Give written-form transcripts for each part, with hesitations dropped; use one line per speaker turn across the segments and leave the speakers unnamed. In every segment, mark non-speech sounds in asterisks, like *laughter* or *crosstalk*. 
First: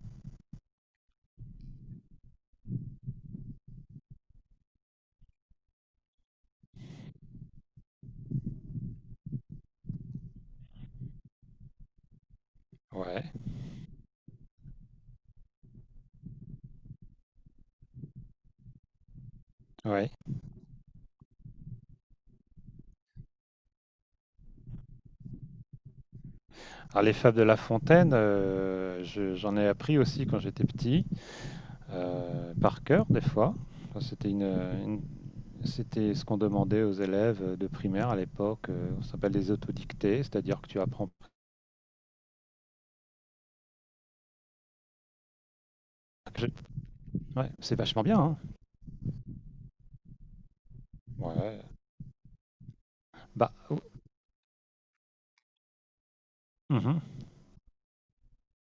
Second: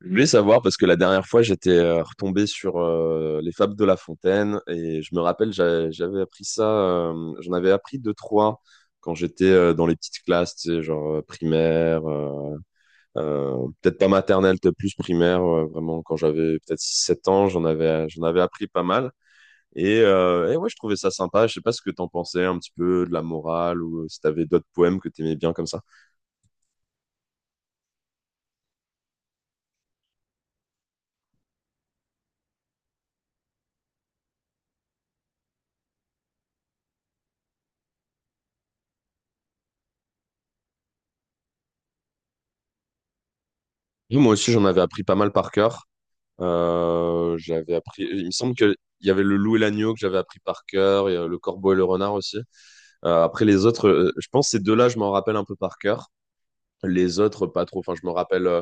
Je voulais savoir parce que la dernière fois j'étais retombé sur les fables de La Fontaine et je me rappelle j'avais appris ça j'en avais appris deux trois quand j'étais dans les petites classes tu sais, genre primaire
Ouais,
peut-être pas maternelle, peut-être plus primaire vraiment quand j'avais peut-être six sept ans, j'en avais appris pas mal
ouais.
et ouais, je trouvais ça sympa. Je sais pas ce que t'en pensais un petit peu de la morale, ou si t'avais d'autres poèmes que t'aimais bien comme ça.
Alors les fables de La Fontaine, j'en ai appris aussi quand j'étais petit, par cœur des fois. Enfin, c'était ce qu'on demandait aux élèves de primaire à l'époque. On s'appelle des autodictées, c'est-à-dire que tu apprends.
Oui, moi aussi j'en avais appris pas mal par cœur.
Je- Ouais, c'est
J'avais
vachement
appris.
bien,
Il me
hein.
semble que il y avait le loup et l'agneau que j'avais appris par cœur, et, le
Ouais.
corbeau et le renard aussi. Après
Bah,
les autres, je pense ces deux-là, je m'en rappelle un peu par cœur.
mhm.
Les autres, pas trop. Enfin,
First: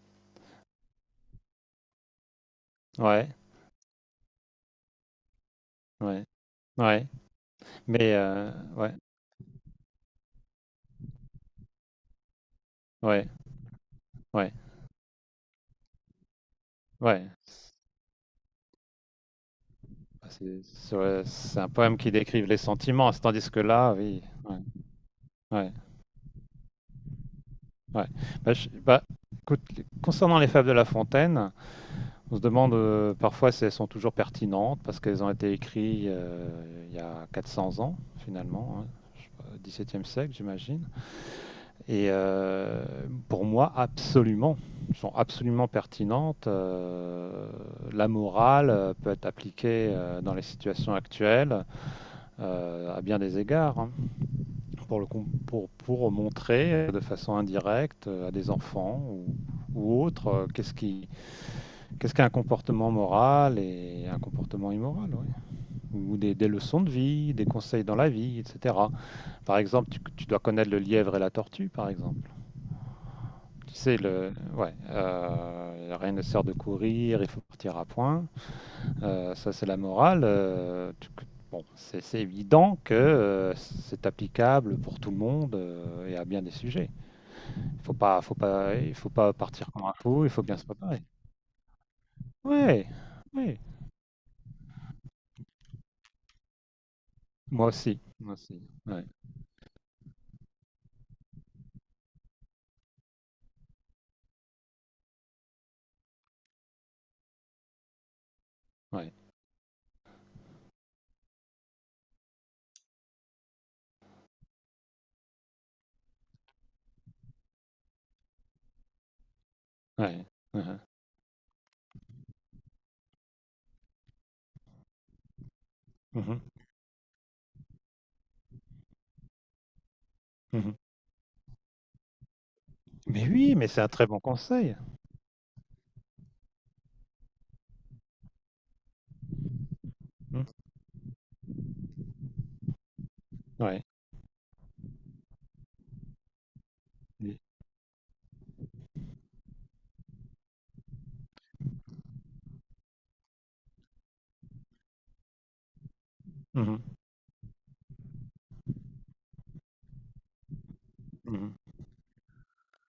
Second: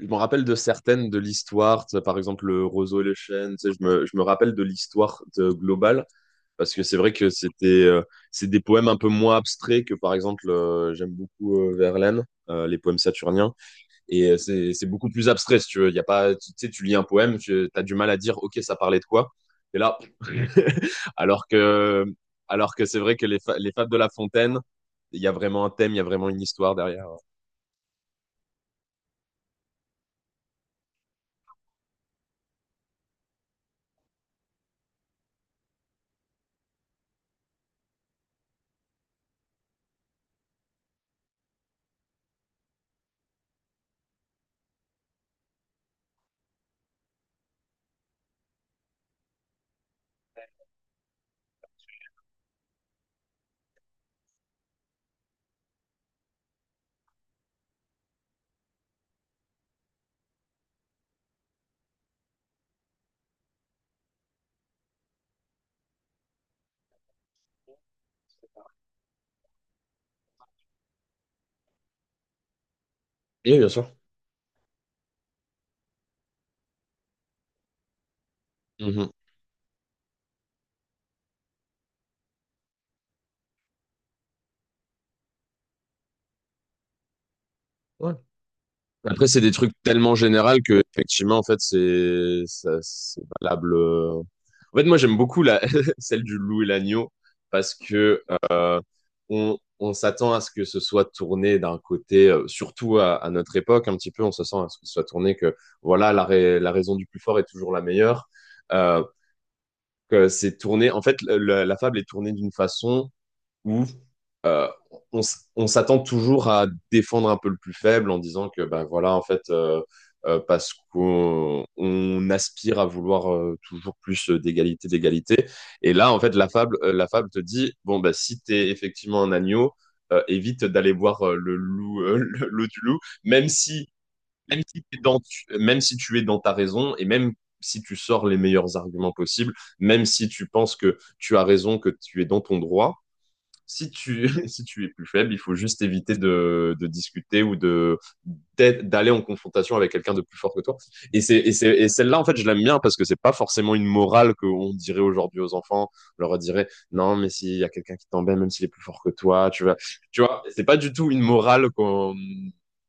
je me rappelle de certaines de l'histoire. Tu sais, par exemple, le roseau et les
Ouais,
chênes. Tu sais, je me rappelle de globale
ouais,
parce que c'est
ouais.
vrai que c'était,
Mais
c'est des poèmes
ouais,
un peu moins abstraits que, par exemple, j'aime beaucoup Verlaine, les poèmes
ouais,
saturniens. Et
ouais,
c'est beaucoup plus abstrait, si tu veux. Y a pas, tu sais, tu lis un
ouais.
poème, tu as du mal à dire, OK, ça parlait de quoi. Et là,
C'est
*laughs*
c'est-
alors
c'est un poème
que,
qui décrive les
alors que c'est
sentiments,
vrai que
tandis que
les fables
là,
de La
oui. Ouais,
Fontaine, il y a vraiment un
ouais.
thème, il y a vraiment une histoire derrière.
Ouais. Bah, bah, écoute, concernant les fables de La Fontaine, on se demande parfois si elles sont toujours pertinentes parce qu'elles ont été écrites il y a 400 ans, finalement, hein, je sais pas, 17e siècle, j'imagine. Et pour moi, absolument, elles sont absolument pertinentes. La morale peut être appliquée dans les situations actuelles à bien des égards. Hein, pour, le, pour montrer de façon indirecte à des enfants ou autres qu'est-ce qui, qu'est-ce qu'un comportement moral et un comportement immoral, ouais. Ou des, leçons de vie, des conseils dans la vie, etc. Par exemple, tu dois connaître le lièvre et la tortue, par exemple.
Et bien
Tu
sûr.
sais, ouais, rien ne sert de courir, il faut partir à point.
Mhm.
Ça, c'est la morale. Bon, c'est évident que c'est applicable pour tout le monde et à bien des sujets.
Ouais.
Faut pas, il faut
Après,
pas
c'est des
partir
trucs
comme un
tellement
fou, il faut
généraux
bien se
que,
préparer.
effectivement, en fait,
Ouais,
c'est
ouais,
valable en fait, moi, j'aime beaucoup *laughs* celle du loup et l'agneau parce que
moi aussi,
euh,
ouais,
on s'attend à ce que ce soit tourné d'un côté, surtout à notre époque, un petit peu, on se sent à ce que ce soit tourné que voilà, la raison du plus fort est toujours la meilleure. Euh,
ouais,
que c'est tourné, en fait, la fable est tournée d'une façon où euh, on s'attend toujours à défendre un peu le plus faible en disant que ben voilà en fait
ouais.
parce
Uhum,
qu'on aspire à vouloir toujours plus d'égalité, et là en fait
uhum,
la fable te dit bon bah si t'es effectivement un agneau, évite
uhum.
d'aller voir le loup *laughs* l'eau du loup.
Mais
même
oui, mais c'est
si
un très bon
même
conseil.
si même si tu es dans ta raison, et même si tu sors les meilleurs arguments possibles, même si
Mhm,
tu penses que tu as raison, que tu es dans ton droit,
ouais.
si tu, *laughs* si tu es plus faible, il faut juste éviter de
Oui,
discuter ou de d'aller en confrontation avec quelqu'un de plus fort que toi. Et celle-là, en fait, je l'aime bien parce que c'est pas forcément une morale qu'on dirait aujourd'hui aux enfants. On leur dirait,
mhm,
non, mais s'il y a quelqu'un qui t'embête, même s'il est plus fort que toi, tu vois, c'est pas du tout une
mhm.
morale qu'on,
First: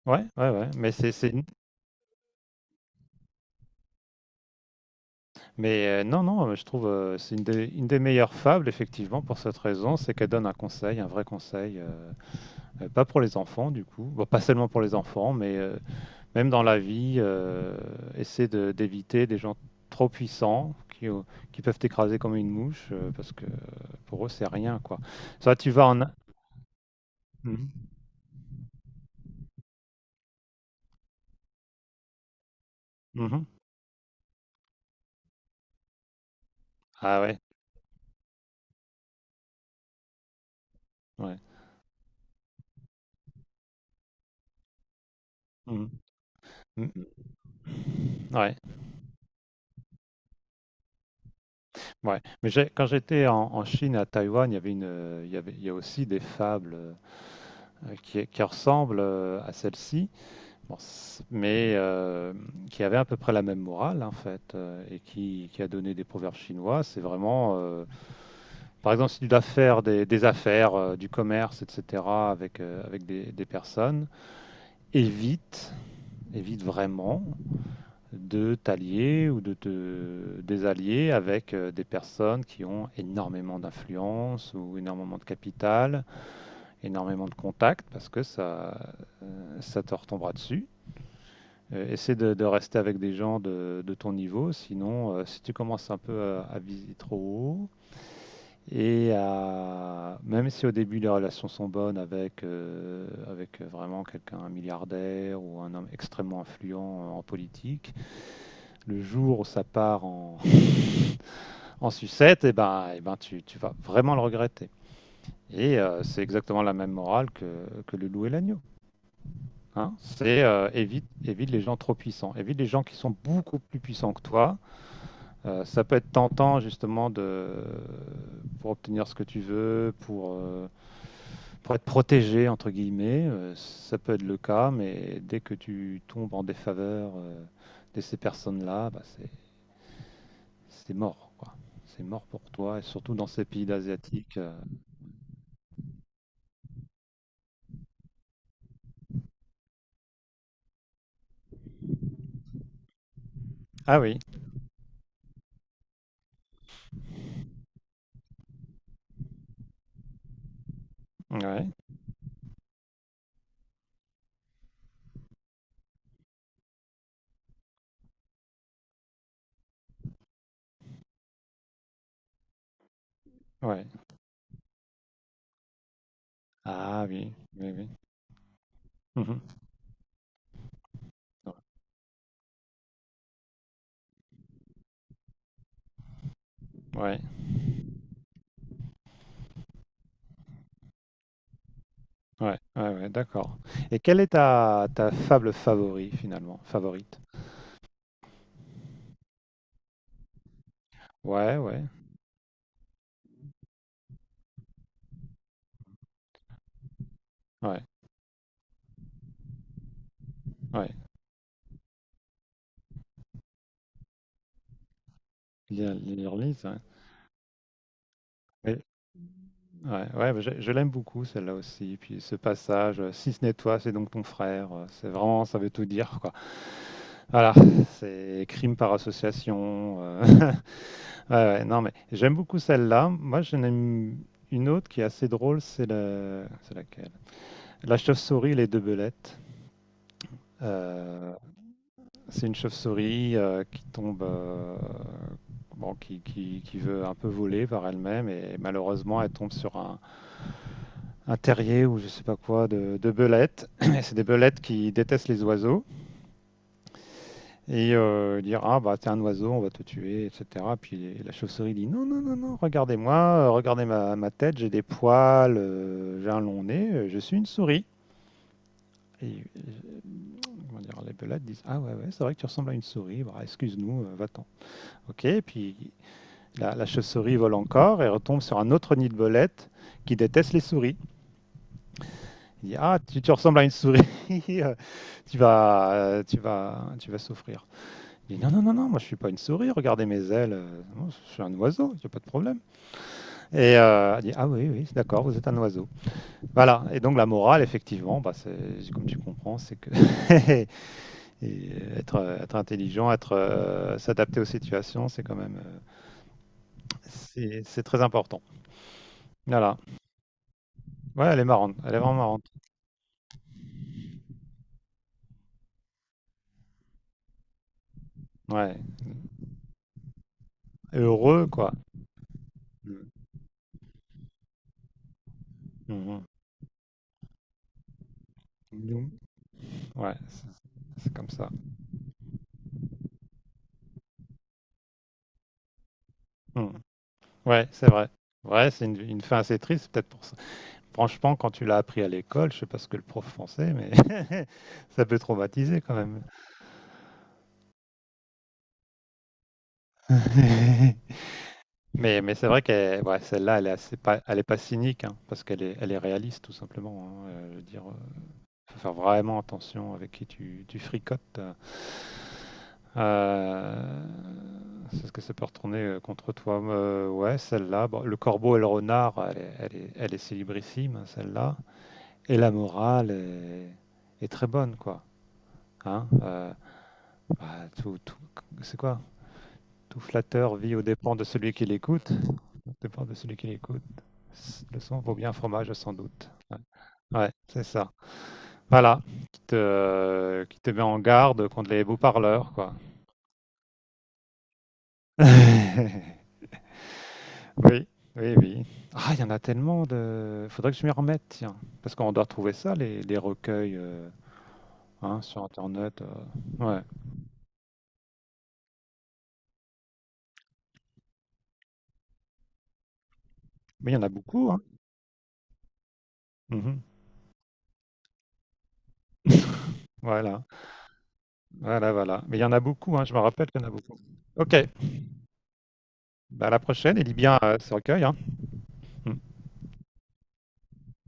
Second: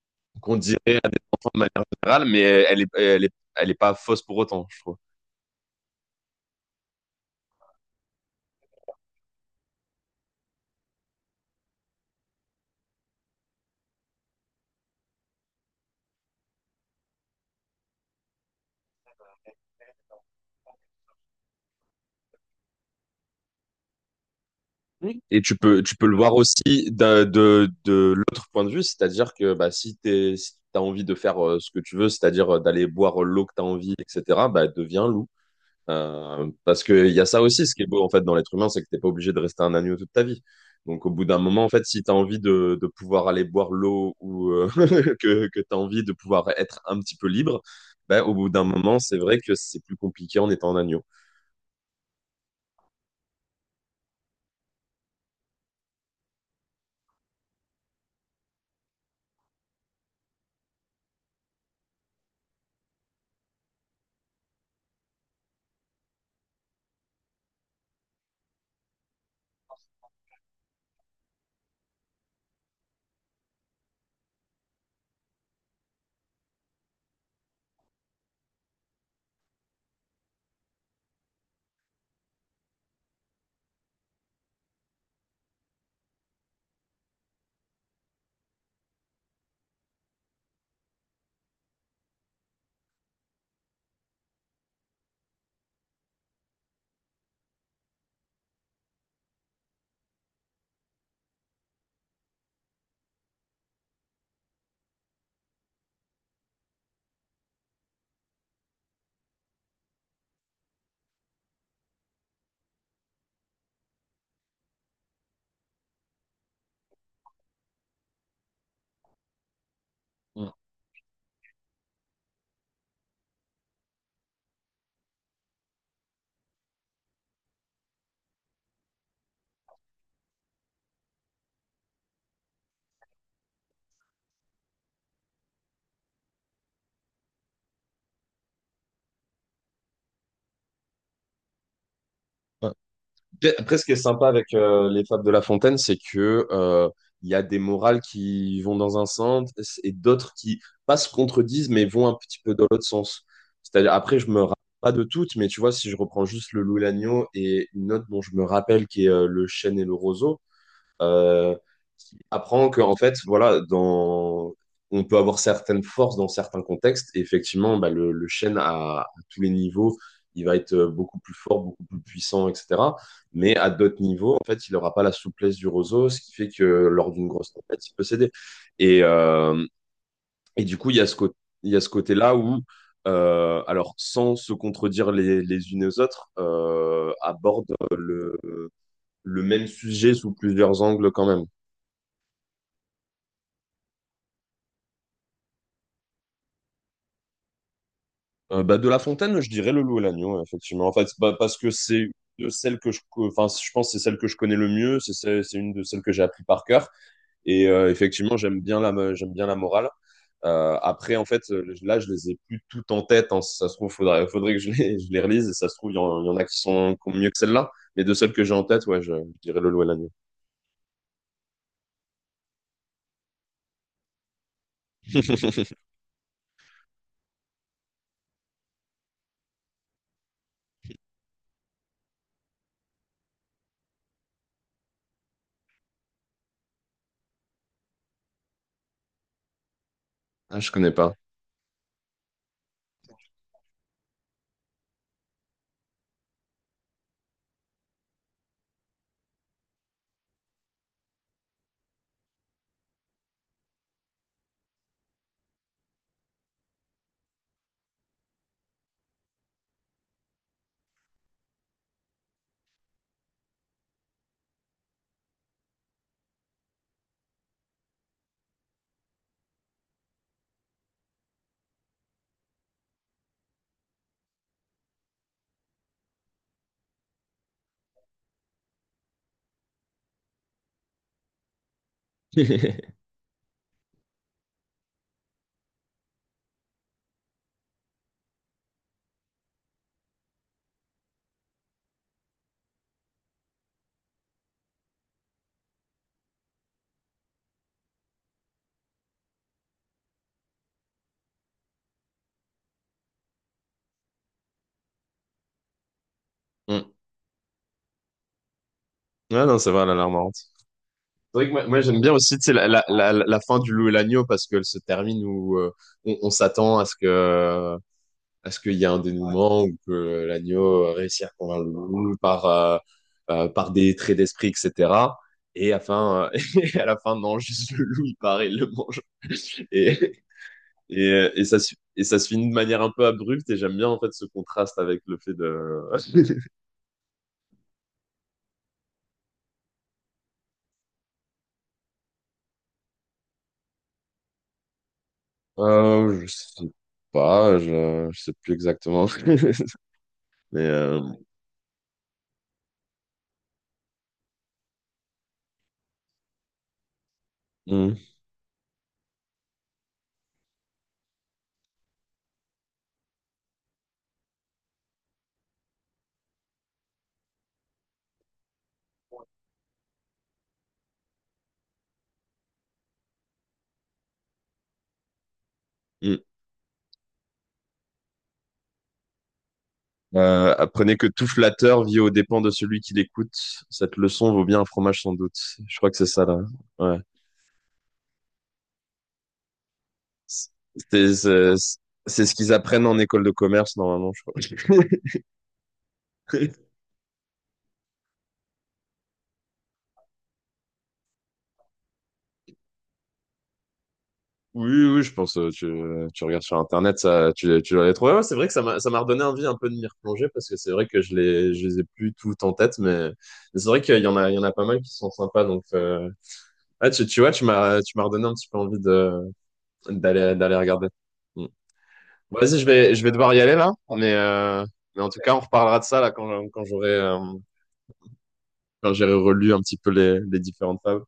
Ouais, ouais,
qu'on
ouais.
dirait
Mais
de manière générale, mais elle est pas fausse pour autant, je trouve.
mais non, non, je trouve c'est une des meilleures fables effectivement pour cette raison, c'est qu'elle donne un conseil, un vrai conseil, pas pour les enfants du coup. Bon, pas seulement pour les enfants, mais même dans la vie, d'éviter des gens trop puissants qui peuvent t'écraser comme une mouche parce que pour eux, c'est rien, quoi.
Et
Soit tu vas
tu
en.
peux
A-
le voir aussi
Mhm.
de l'autre point de vue, c'est-à-dire que bah, si t'es, si t'as envie de faire ce que tu veux, c'est-à-dire d'aller boire l'eau
Mhm.
que t'as envie, etc., bah, deviens loup. Parce qu'il
Ah
y a
ouais,
ça aussi, ce qui est beau en fait dans l'être humain, c'est que t'es pas obligé de rester un agneau toute ta vie. Donc au bout
ouais.
d'un moment, en fait, si t'as envie de pouvoir aller boire l'eau ou *laughs* que t'as
Mhm.
envie de pouvoir être un
Mhm.
petit peu libre, bah, au bout
Ouais,
d'un moment, c'est vrai que c'est plus compliqué en étant un agneau.
ouais. Mais quand j'étais en, en Chine, à Taïwan, il y avait une, il y a aussi des fables qui ressemblent à celle-ci. Bon, mais qui avait à peu près la même morale en fait, et qui a donné des proverbes chinois. C'est vraiment, par exemple, si tu dois faire des affaires, du commerce, etc., avec, avec des personnes, évite, évite vraiment de t'allier ou de te désallier avec des personnes qui ont énormément d'influence ou énormément de capital, énormément de contacts, parce que ça, ça te retombera dessus. Essaie de rester avec des gens de ton niveau, sinon, si tu commences un peu à viser trop haut, et même si au début les relations sont bonnes avec, avec vraiment quelqu'un, un milliardaire ou un homme extrêmement influent en politique, le jour où ça part en, *laughs* en sucette, et ben tu vas vraiment le regretter. Et c'est exactement la même morale que le loup et l'agneau, hein. C'est évite les gens trop puissants, évite les gens qui sont beaucoup plus puissants que toi. Ça peut être tentant justement de pour obtenir ce que tu veux, pour être protégé entre guillemets. Ça peut être le cas, mais dès que tu tombes en défaveur de ces personnes-là, bah, c'est mort, quoi. C'est mort pour
Mm.
toi, et surtout dans ces pays
Après, ce qui est sympa
asiatiques.
avec
Euh.
les fables de La Fontaine, c'est que il y a des morales qui vont dans un sens et d'autres qui pas se contredisent mais vont un petit peu dans l'autre sens. C'est-à-dire
Ah
après,
oui,
je me rappelle pas de toutes, mais tu vois, si je reprends juste le loup et l'agneau et une autre dont je me rappelle qui est le chêne et le roseau, euh,
ouais,
qui apprend que, en fait, voilà, dans... on peut avoir certaines forces dans certains contextes. Et effectivement, bah, le chêne à tous les niveaux, il va être beaucoup plus fort, beaucoup plus puissant, etc. Mais à
ouais.
d'autres niveaux, en fait, il n'aura pas la souplesse du roseau, ce qui fait que
Ah
lors d'une
oui,
grosse
oui,
tempête,
oui.
il peut céder. Et,
Mhm.
euh, et du coup, il y a ce côté. Il y a ce côté-là où, alors sans se contredire les unes aux autres,
Ouais,
abordent le même sujet sous plusieurs angles quand même.
ouais, ouais, ouais, d'accord. Et quelle est ta, ta fable favori finalement, favorite?
Bah, de La Fontaine, je dirais Le Loup et l'Agneau, effectivement. En fait, c'est pas- parce
Ouais,
que
ouais,
c'est de celle que enfin, je pense que c'est celle que je connais le mieux, c'est une de celles que j'ai appris par cœur. Et
ouais,
effectivement, j'aime bien la morale.
ouais.
Après, en fait, là, je les ai plus toutes en tête, hein. Si ça se trouve, faudrait que je les, *laughs* je les relise. Et ça se trouve,
Les
il y en a qui
Hurleys, ouais.
sont qui ont mieux que celle-là. Mais de celles que j'ai en
Oui.
tête, ouais, je dirais Le Loup et
Ouais,
l'Agneau.
ouais, bah, je l'aime beaucoup celle-là aussi. Puis ce passage, si ce n'est toi, c'est donc ton frère. Euh, c'est vraiment, ça veut
*laughs*
tout dire, quoi. Voilà, c'est crime par association. *laughs* Ouais, ouais, non, mais j'aime beaucoup celle-là. Moi, j'en aime une autre qui est assez drôle. C'est c'est laquelle? La chauve-souris et les deux belettes.
Ah, je connais pas.
Euh, c'est une chauve-souris qui tombe, bon, qui veut un peu voler par elle-même et malheureusement, elle tombe sur un terrier ou je sais pas quoi de belettes. *clears throat* Et c'est des belettes qui détestent les oiseaux et dire ah bah t'es un oiseau, on va te tuer, etc. Puis la chauve-souris dit non non non non, regardez-moi, regardez ma tête, j'ai des poils, j'ai un long nez, je suis une souris. Et comment dire, les belettes disent ah ouais ouais c'est vrai que tu ressembles à une souris, bah, excuse-nous, va-t'en. Ok, et puis la chauve-souris vole encore et retombe sur un autre nid de belettes qui déteste les souris. Il dit ah tu ressembles à une souris. *laughs* euh, tu vas souffrir. Il dit non, non, non, non, moi je suis pas une souris, regardez mes ailes, moi, je suis un oiseau, il n'y a pas de problème. Et elle dit ah oui, oui, d'accord, vous êtes un oiseau. Voilà, et donc la morale, effectivement, bah, comme tu comprends, c'est que *laughs* et être intelligent, s'adapter aux situations, c'est quand même,
Hmm.
c'est très important.
Ouais, non, c'est
Voilà,
vrai, elle a l'air marrante.
ouais,
C'est
elle est
vrai que
marrante,
moi,
elle est
j'aime bien
vraiment
aussi tu
marrante.
sais, la fin du loup et l'agneau parce qu'elle se termine où on s'attend à ce que à ce qu'il
Ouais.
y ait un ouais dénouement, ou que l'agneau
Et
réussisse à
heureux,
convaincre le
quoi.
loup par par des traits d'esprit, etc. Et à la
Mhm.
fin *laughs* et à la fin non juste le loup il part et il le mange
Mhm.
et
Ouais, c'est
et,
c'est comme ça.
et ça se finit de manière un peu abrupte, et j'aime bien en fait ce contraste avec le fait de *laughs*
Mm. Ouais, c'est vrai. Ouais, c'est une fin assez triste, peut-être pour ça. Franchement, quand tu l'as appris à l'école, je sais pas ce que le prof pensait, mais *laughs* ça peut traumatiser quand même.
je sais pas je sais plus exactement *laughs* mais
*laughs* Mais c'est vrai que ouais, celle-là, elle est pas cynique, hein, parce qu'elle est réaliste, tout simplement, hein. Je veux dire,
mm,
faut faire vraiment attention avec qui tu fricotes. Euh, c'est ce que ça peut retourner contre toi. Ouais, celle-là. Bon, le corbeau et le renard, elle est célébrissime, hein, celle-là. Et la morale est très bonne, quoi. Hein.
mm.
Bah, c'est quoi? Tout flatteur vit aux
Apprenez que
dépens de
tout
celui qui
flatteur vit aux
l'écoute.
dépens de
Aux
celui qui
dépens de
l'écoute.
celui qui l'écoute.
Cette leçon vaut bien un
Le sang
fromage sans
vaut bien un
doute.
fromage,
Je crois
sans
que c'est ça
doute.
là.
Ouais,
Ouais.
ouais, c'est ça. Voilà, qui te met en
C'est
garde
c'est-
contre les
c'est ce
beaux-parleurs,
qu'ils
quoi.
apprennent en école de commerce normalement, je crois.
*laughs*
*laughs*
Oui, oui, oui. Ah, il y en a tellement de... Faudrait que je m'y remette, tiens. Parce qu'on doit trouver ça, les recueils
Oui, oui, je
hein,
pense.
sur Internet. Euh.
Tu regardes sur
Ouais.
Internet, ça, tu dois les trouver. Ouais, c'est vrai que ça m'a redonné envie un peu de m'y replonger parce que c'est vrai que je les ai plus toutes en tête, mais c'est vrai
Mais il
qu'
y en a
il y en
beaucoup,
a
hein.
pas mal qui sont sympas. Donc,
Mhm.
ah, tu vois, tu m'as redonné un petit peu envie de,
*laughs* Voilà,
d'aller regarder. Mm.
voilà, voilà. Mais il y en
Vas-y,
a beaucoup,
je
hein,
vais
je me
devoir y
rappelle
aller
qu'il y en
là,
a beaucoup. Ok,
mais en tout cas, on reparlera de ça là quand,
bah, à la prochaine et lis bien ce recueil, hein.
quand j'aurai
Hmm.
relu un petit peu les différentes tables.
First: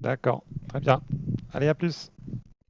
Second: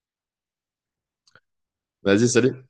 D'accord, très bien. Allez, à plus.
Vas-y, salut.